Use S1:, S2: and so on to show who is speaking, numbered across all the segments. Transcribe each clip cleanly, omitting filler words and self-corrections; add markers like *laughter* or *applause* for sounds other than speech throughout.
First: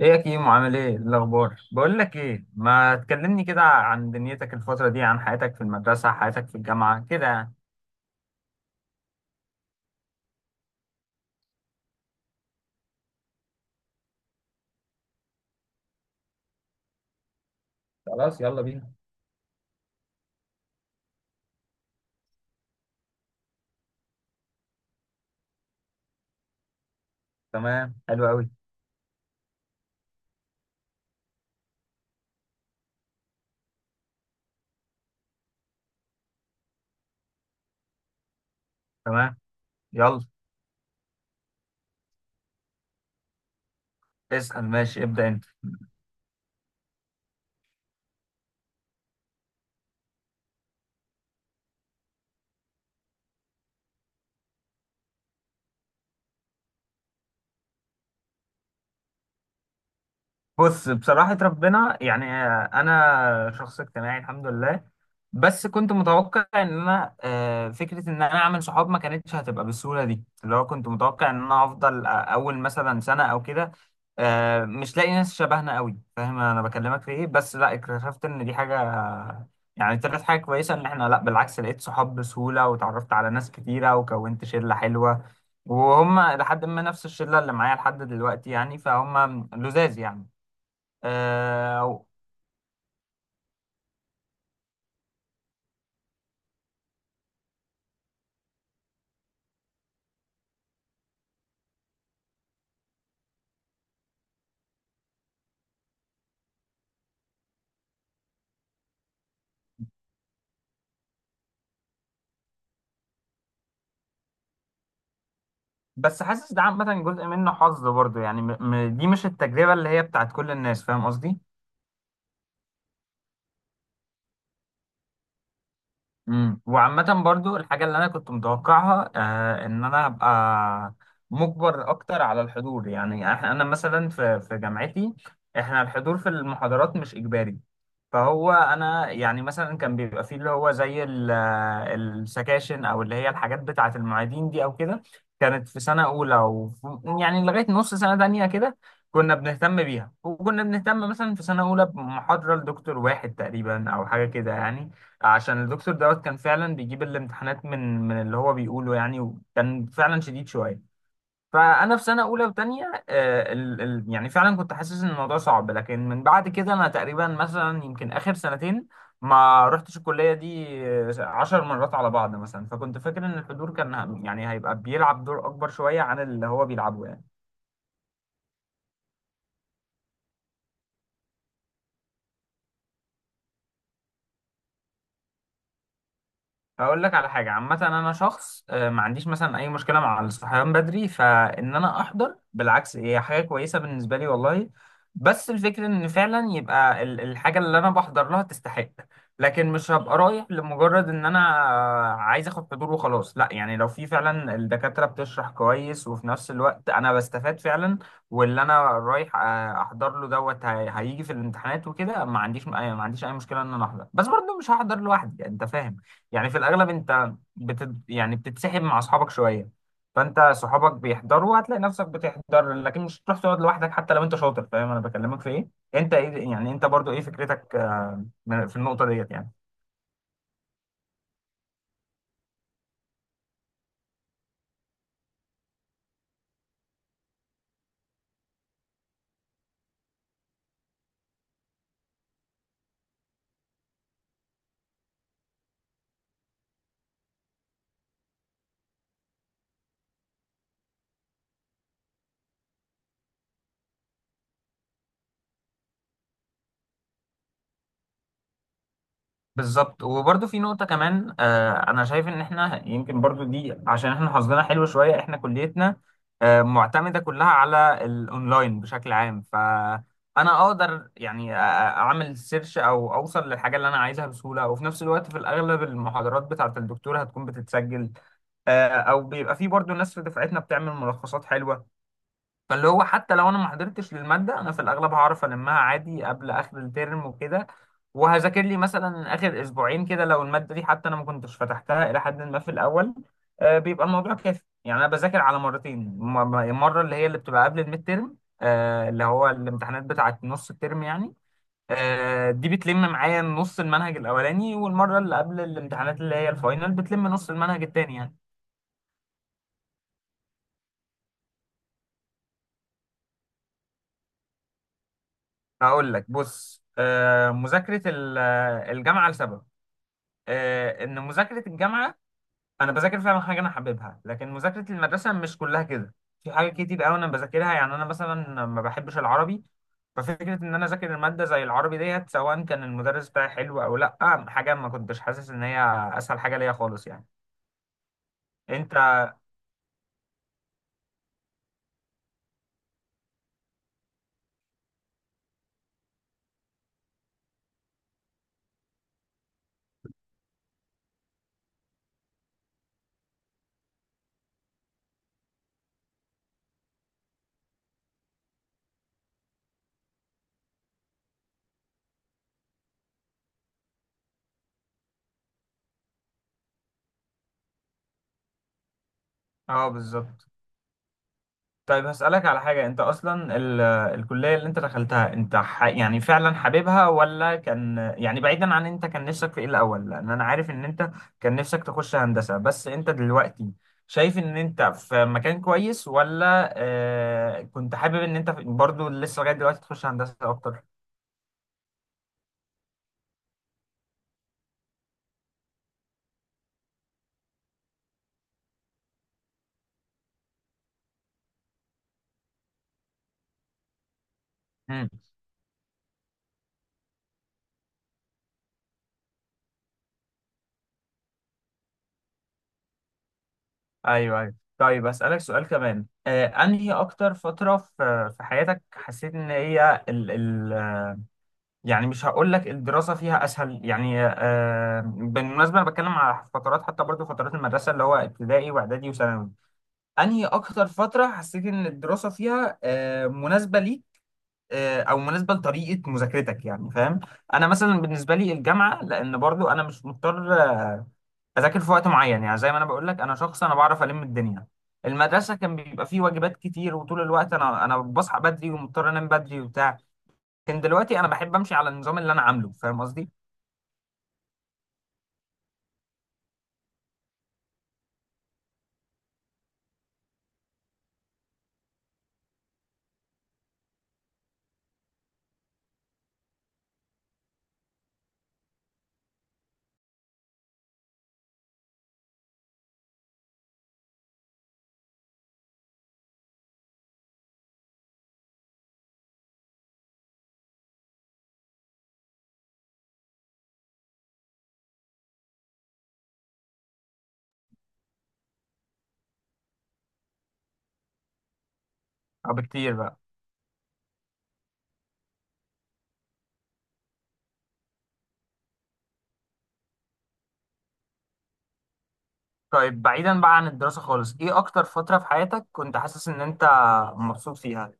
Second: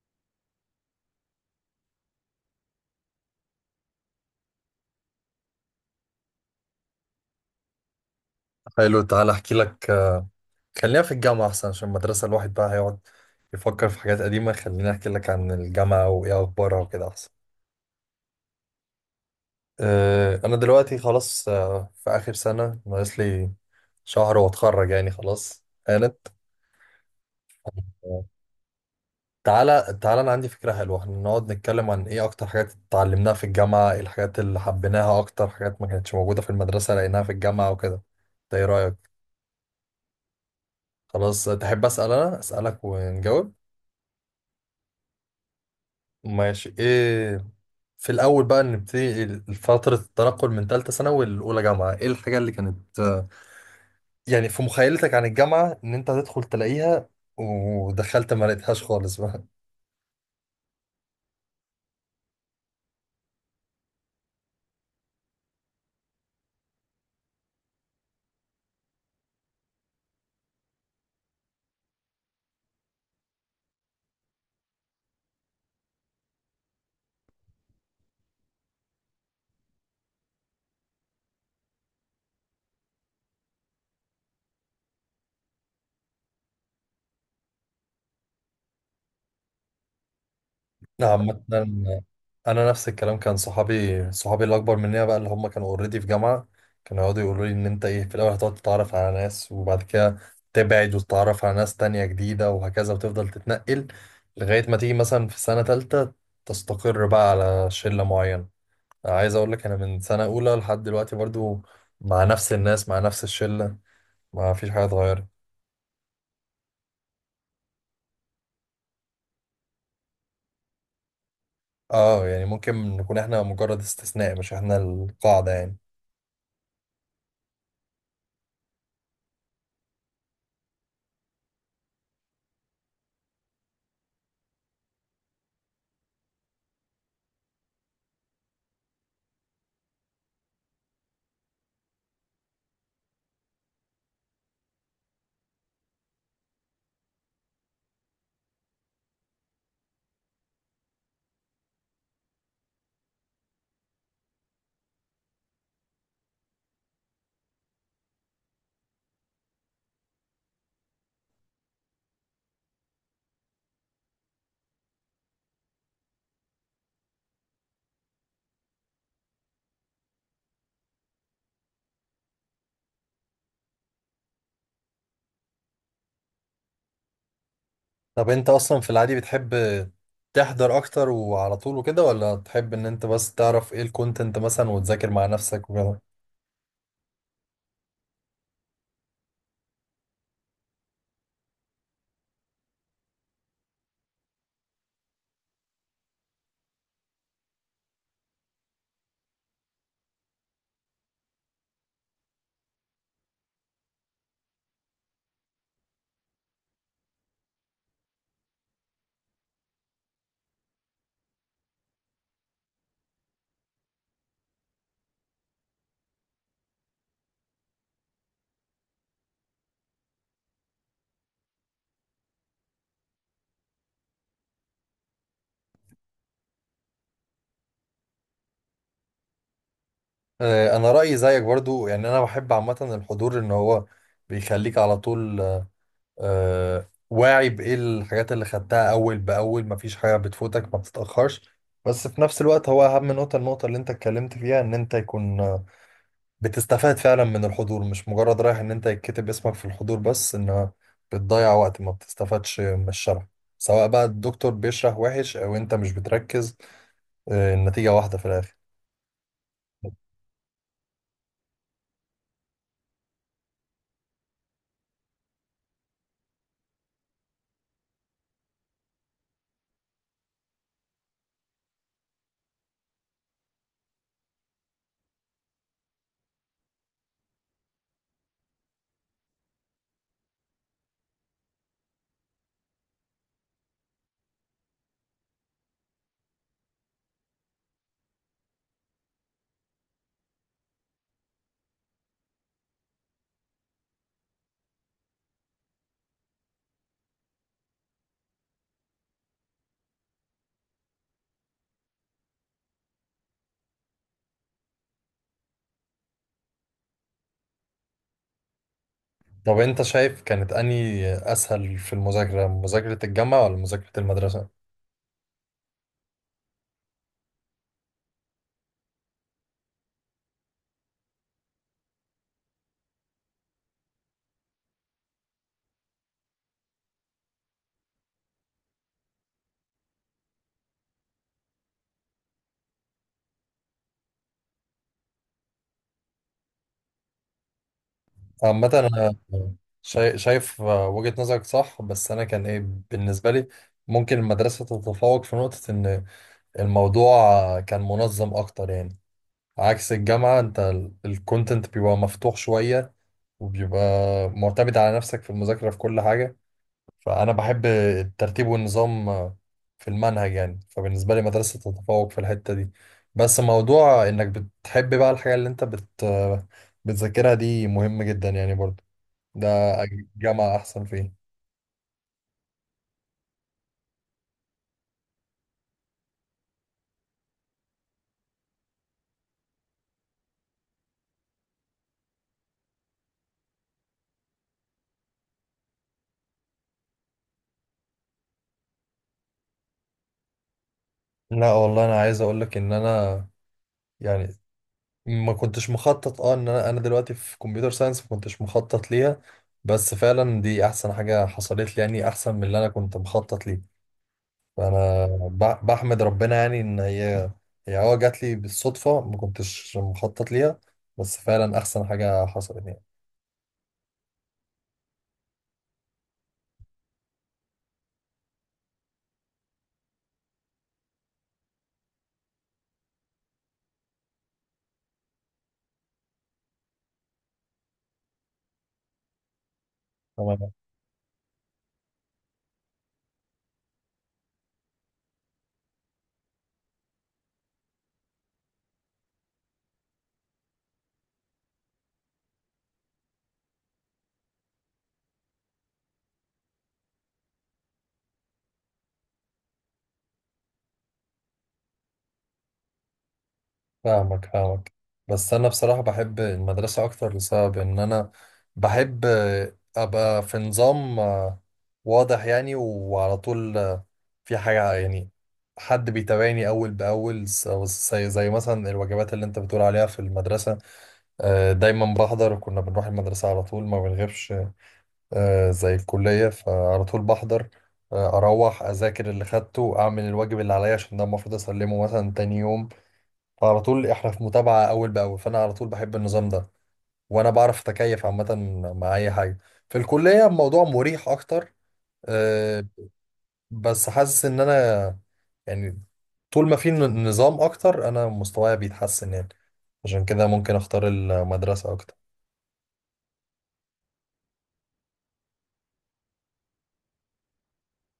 S1: ايه يا كيمو، عامل ايه؟ إيه الاخبار؟ بقول لك ايه، ما تكلمني كده عن دنيتك الفتره دي، عن حياتك في المدرسه، حياتك في الجامعه كده يعني.
S2: حلو، تعالى احكي لك. خلينا في الجامعة احسن، عشان المدرسة الواحد بقى هيقعد يفكر في حاجات قديمة. خليني احكي لك عن الجامعة وايه اخبارها وكده احسن.
S1: خلاص يلا بينا.
S2: انا دلوقتي خلاص، في اخر سنة، ناقص لي شهر واتخرج يعني، خلاص قالت.
S1: تمام،
S2: أه،
S1: حلو قوي.
S2: تعالى انا عندي فكرة حلوة، احنا نقعد نتكلم عن ايه اكتر حاجات اتعلمناها في الجامعة، ايه الحاجات اللي حبيناها، اكتر حاجات ما كانتش موجودة في المدرسة لقيناها في الجامعة وكده. ده ايه رأيك؟
S1: تمام، يلا.
S2: خلاص، تحب اسأل انا اسألك ونجاوب.
S1: اسال، ماشي، ابدا انت.
S2: ماشي. ايه في الأول بقى نبتدي؟ فترة التنقل من تالتة ثانوي لأولى جامعة، إيه الحاجة اللي كانت، يعني في مخيلتك عن الجامعة، إن أنت هتدخل تلاقيها، ودخلت ما لقيتهاش خالص بقى؟
S1: بص، بصراحة ربنا يعني أنا شخص اجتماعي الحمد لله، بس كنت متوقع إن أنا فكرة إن أنا أعمل صحاب ما كانتش هتبقى بالسهولة دي، اللي هو كنت متوقع إن أنا هفضل أول مثلا سنة أو كده مش لاقي ناس شبهنا قوي، فاهم أنا بكلمك في إيه؟ بس لا، اكتشفت إن دي حاجة يعني طلعت حاجة كويسة، إن إحنا لا بالعكس لقيت صحاب بسهولة وتعرفت على ناس كتيرة وكونت شلة حلوة، وهم لحد ما نفس الشلة اللي معايا لحد دلوقتي يعني، فهم لزاز يعني.
S2: نعم، مثلا
S1: آه،
S2: أنا نفس الكلام. كان صحابي الأكبر مني بقى، اللي هم كانوا أوريدي في جامعة، كانوا يقعدوا يقولوا لي إن أنت إيه، في الأول هتقعد تتعرف على ناس، وبعد كده تبعد وتتعرف على ناس تانية جديدة، وهكذا، وتفضل تتنقل لغاية ما تيجي مثلا في سنة تالتة تستقر بقى على شلة معينة. عايز اقول لك انا من سنه اولى لحد دلوقتي برضو مع نفس الناس، مع نفس الشله، ما فيش حاجه اتغيرت.
S1: بس حاسس ده عامة جزء منه حظ برضه يعني، دي مش التجربة اللي هي بتاعت كل الناس، فاهم قصدي؟
S2: اه، يعني ممكن نكون احنا مجرد استثناء، مش احنا القاعده يعني.
S1: امم، وعامة برضو الحاجة اللي أنا كنت متوقعها آه، إن أنا أبقى مجبر أكتر على الحضور يعني، أنا مثلا في جامعتي إحنا الحضور في المحاضرات مش إجباري. فهو أنا يعني مثلا كان بيبقى فيه اللي هو زي السكاشن أو اللي هي الحاجات بتاعة المعيدين دي أو كده، كانت في سنة أولى أو يعني لغاية نص سنة تانية كده كنا بنهتم بيها، وكنا بنهتم مثلا في سنة أولى بمحاضرة لدكتور واحد تقريبا أو حاجة كده يعني، عشان الدكتور دوت كان فعلا بيجيب الامتحانات من اللي هو بيقوله يعني، وكان فعلا شديد شويه. فانا في سنه اولى وثانيه ال يعني فعلا كنت حاسس ان الموضوع صعب، لكن من بعد كده انا تقريبا مثلا يمكن اخر سنتين ما رحتش الكليه دي عشر مرات على بعض مثلا. فكنت فاكر ان الحضور كان يعني هيبقى بيلعب دور اكبر شويه عن اللي هو بيلعبه يعني.
S2: طب انت اصلا في العادي بتحب تحضر اكتر وعلى طول وكده، ولا تحب ان انت بس تعرف ايه الكونتنت مثلا وتذاكر مع نفسك وكده؟
S1: هقول لك على حاجة، عامة أنا شخص ما عنديش مثلا أي مشكلة مع الصحيان بدري، فإن أنا أحضر بالعكس هي حاجة كويسة بالنسبة لي والله. بس الفكرة إن فعلا يبقى الحاجة اللي أنا بحضر لها تستحق، لكن مش هبقى رايح لمجرد إن أنا عايز آخد حضور وخلاص. لا يعني لو في فعلا الدكاترة بتشرح كويس وفي نفس الوقت أنا بستفاد فعلا، واللي أنا رايح أحضر له دوت هيجي في الامتحانات وكده، ما عنديش أي مشكلة إن أنا أحضر، بس برضه مش هحضر لوحدي، يعني أنت فاهم. يعني في الاغلب انت يعني بتتسحب مع اصحابك شويه، فانت صحابك بيحضروا هتلاقي نفسك بتحضر، لكن مش هتروح تقعد لوحدك حتى لو انت شاطر، فاهم انا بكلمك في ايه؟ انت ايه يعني، انت برضو ايه فكرتك في النقطه ديت يعني؟
S2: آه، انا رايي زيك برضو، يعني انا بحب عامه الحضور، ان هو بيخليك على طول واعي بايه الحاجات اللي خدتها اول باول، مفيش حاجه بتفوتك، ما بتتاخرش. بس في نفس الوقت هو اهم نقطه، النقطه اللي انت اتكلمت فيها، ان انت يكون بتستفاد فعلا من الحضور، مش مجرد رايح ان انت يتكتب اسمك في الحضور بس، ان بتضيع وقت ما بتستفادش من الشرح. سواء بقى الدكتور بيشرح وحش او انت مش بتركز، النتيجه واحده في الاخر.
S1: بالظبط. وبرضه في نقطة كمان، آه، أنا شايف إن إحنا يمكن برضه دي عشان إحنا حظنا حلو شوية، إحنا كليتنا آه معتمدة كلها على الأونلاين بشكل عام، فأنا أقدر يعني أعمل سيرش أو أوصل للحاجة اللي أنا عايزها بسهولة، وفي نفس الوقت في الأغلب المحاضرات بتاعة الدكتور هتكون بتتسجل، آه، أو بيبقى في برضه ناس في دفعتنا بتعمل ملخصات حلوة. فاللي هو حتى لو انا ما حضرتش للماده، انا في الاغلب هعرف المها عادي قبل اخر الترم وكده، وهذاكر لي مثلا اخر اسبوعين كده لو الماده دي حتى انا ما كنتش فتحتها الى حد ما في الاول، بيبقى الموضوع كافي يعني. انا بذاكر على مرتين، مره اللي هي اللي بتبقى قبل الميد ترم، اللي هو الامتحانات بتاعه نص الترم يعني، دي بتلم معايا نص المنهج الاولاني، والمره اللي قبل الامتحانات اللي هي الفاينل بتلم نص المنهج التاني يعني.
S2: طب انت شايف كانت اني اسهل في المذاكره، مذاكره الجامعه ولا مذاكره المدرسه؟
S1: هقول لك بص، آه، مذاكره ال- الجامعه لسبب، ان مذاكره الجامعه انا بذاكر فعلا حاجه انا حاببها، لكن مذاكره المدرسه مش كلها كده. في حاجات كتير قوي انا بذاكرها يعني انا مثلا ما بحبش العربي، ففكره ان انا اذاكر الماده زي العربي ديت سواء كان المدرس بتاعي حلو او لا، حاجه ما كنتش حاسس ان هي اسهل حاجه ليا خالص يعني.
S2: عامة
S1: انت،
S2: أنا شايف وجهة نظرك صح، بس أنا كان إيه بالنسبة لي، ممكن المدرسة تتفوق في نقطة إن الموضوع كان منظم أكتر يعني. عكس الجامعة، أنت الكونتنت بيبقى مفتوح شوية، وبيبقى معتمد على نفسك في المذاكرة في كل حاجة. فأنا بحب الترتيب والنظام في المنهج يعني، فبالنسبة لي مدرسة تتفوق في الحتة دي. بس موضوع إنك بتحب بقى الحاجة اللي أنت بتذاكرها دي مهم جدا يعني برضه. ده
S1: اه
S2: أجيب
S1: بالظبط.
S2: جامعة أحسن فيه.
S1: طيب هسألك على حاجة، انت اصلا ال... آه، الكلية اللي انت دخلتها انت يعني فعلا حاببها، ولا كان يعني بعيدا عن انت كان نفسك في ايه الاول؟ لان انا عارف ان انت كان نفسك تخش هندسة، بس انت دلوقتي شايف ان انت في مكان كويس ولا آه، كنت حابب ان انت برضو لسه لغاية دلوقتي تخش هندسة اكتر؟
S2: لا والله، أنا عايز أقول لك إن أنا يعني ما كنتش مخطط، أه إن أنا دلوقتي في كمبيوتر ساينس، ما كنتش مخطط ليها. بس فعلا دي أحسن حاجة حصلت لي يعني، أحسن من اللي أنا كنت مخطط ليه. فأنا
S1: امم.
S2: بحمد ربنا يعني إن هي أه جات لي بالصدفة، ما كنتش مخطط ليها، بس فعلا أحسن حاجة حصلت
S1: ايوه ايوه، طيب اسألك سؤال كمان، آه، انهي اكتر فترة في حياتك حسيت ان هي يعني، مش هقول لك الدراسة فيها أسهل يعني، آه، بالمناسبة أنا بتكلم على فترات، حتى برضو فترات المدرسة اللي هو ابتدائي وإعدادي وثانوي، أنهي
S2: يعني.
S1: أكتر فترة حسيت إن الدراسة فيها آه مناسبة ليك، آه، أو مناسبة لطريقة مذاكرتك يعني، فاهم؟ أنا مثلا بالنسبة لي الجامعة، لأن برضو أنا مش مضطر أذاكر في وقت معين، يعني زي ما أنا بقول لك أنا شخص أنا بعرف ألم الدنيا. المدرسة كان بيبقى فيه واجبات كتير وطول الوقت أنا بصحى بدري ومضطر أنام بدري وبتاع، لكن دلوقتي أنا بحب أمشي على النظام اللي أنا عامله، فاهم قصدي؟
S2: فاهمك. بس انا بصراحة بحب المدرسة اكتر، لسبب ان انا بحب ابقى في نظام واضح يعني، وعلى طول في حاجة يعني، حد بيتابعني اول باول. زي مثلا الوجبات اللي انت بتقول عليها في المدرسة، دايما بحضر، وكنا بنروح المدرسة على طول ما بنغيبش. زي الكلية، فعلى طول بحضر، اروح اذاكر اللي خدته، اعمل الواجب اللي عليا عشان ده المفروض اسلمه مثلا تاني يوم. فعلى طول احنا في متابعة أول بأول، فأنا على طول بحب النظام ده، وأنا بعرف أتكيف عامة مع أي حاجة. في الكلية الموضوع مريح أكتر،
S1: اه
S2: أه.
S1: بكتير بقى.
S2: بس حاسس إن أنا يعني طول ما في نظام أكتر أنا مستواي بيتحسن يعني، عشان كده ممكن أختار المدرسة أكتر.
S1: طيب بعيدا بقى عن الدراسة خالص، ايه اكتر فترة في حياتك كنت حاسس ان انت مبسوط فيها،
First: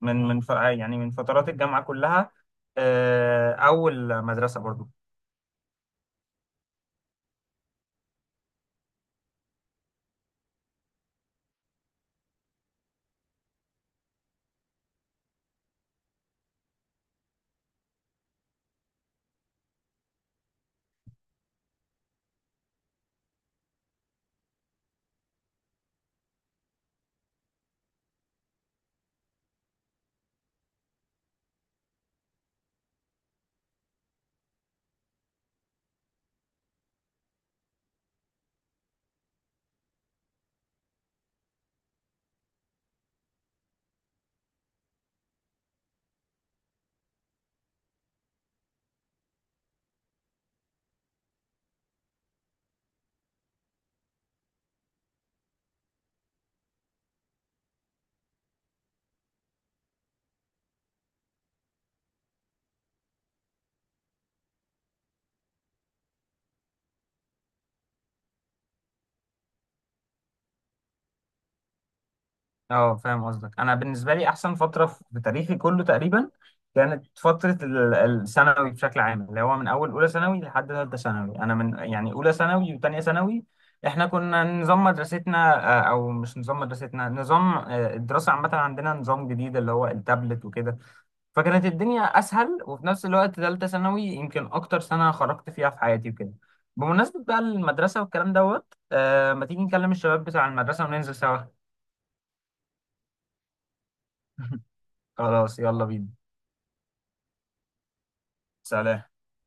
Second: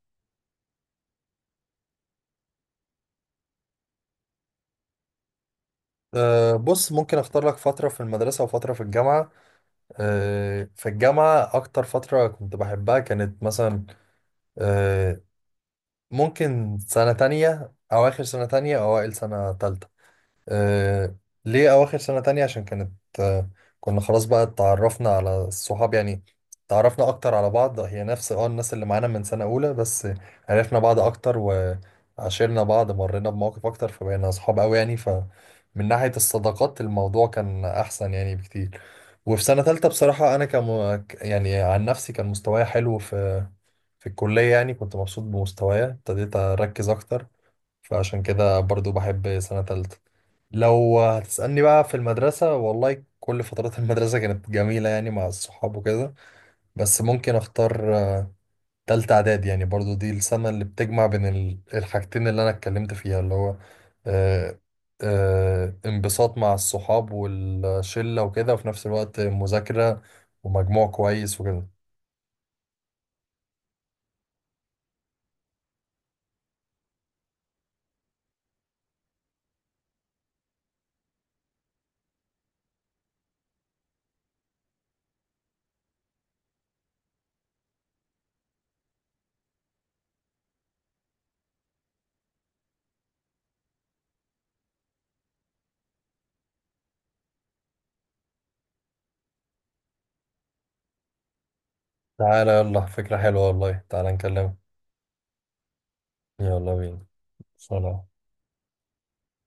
S1: يعني من فترات الجامعة كلها، آه، او المدرسة برضو؟
S2: أه بص، ممكن أختار لك فترة في المدرسة وفترة في الجامعة. أه، في الجامعة أكتر فترة كنت بحبها كانت مثلا، أه، ممكن سنة تانية، أواخر سنة تانية أو أوائل سنة تالتة. آه، ليه أواخر سنة تانية؟ عشان كانت، آه، كنا خلاص بقى اتعرفنا على الصحاب يعني، تعرفنا أكتر على بعض، هي نفس اه الناس اللي معانا من سنة أولى، بس عرفنا بعض أكتر وعاشرنا بعض، مرينا بمواقف أكتر، فبقينا أصحاب أوي يعني. فمن ناحية الصداقات الموضوع كان أحسن يعني بكتير. وفي سنة تالتة بصراحة أنا كم يعني عن نفسي كان مستواي حلو في في الكلية يعني، كنت مبسوط بمستواي، ابتديت أركز أكتر، فعشان كده برضو بحب سنة تالتة. لو هتسألني بقى في المدرسة، والله كل فترات *laughs* المدرسة كانت جميلة يعني، مع الصحاب وكده. بس ممكن اختار تالتة اعداد، يعني برضو دي السنة اللي بتجمع بين الحاجتين اللي انا اتكلمت فيها، اللي هو آه، انبساط مع الصحاب والشلة وكده، وفي نفس الوقت مذاكرة ومجموع كويس وكده.
S1: اه فاهم قصدك. انا بالنسبة لي احسن فترة في تاريخي كله تقريبا كانت فترة الثانوي بشكل عام، اللي هو من اول اولى ثانوي لحد ثالثة ثانوي. انا من يعني اولى ثانوي وثانية ثانوي احنا كنا نظام مدرستنا نظام الدراسة عامة عندنا نظام جديد اللي هو التابلت وكده، فكانت الدنيا اسهل. وفي نفس الوقت ثالثه ثانوي يمكن اكتر سنه خرجت فيها في حياتي وكده. بمناسبه بقى المدرسه والكلام دوت آه، ما تيجي نكلم الشباب بتاع المدرسه وننزل سوا؟
S2: تعالى يلا، فكرة حلوة والله، تعالى نكلمه.
S1: *laughs* خلاص يلا بينا.
S2: يلا بينا. سلام.
S1: سلام.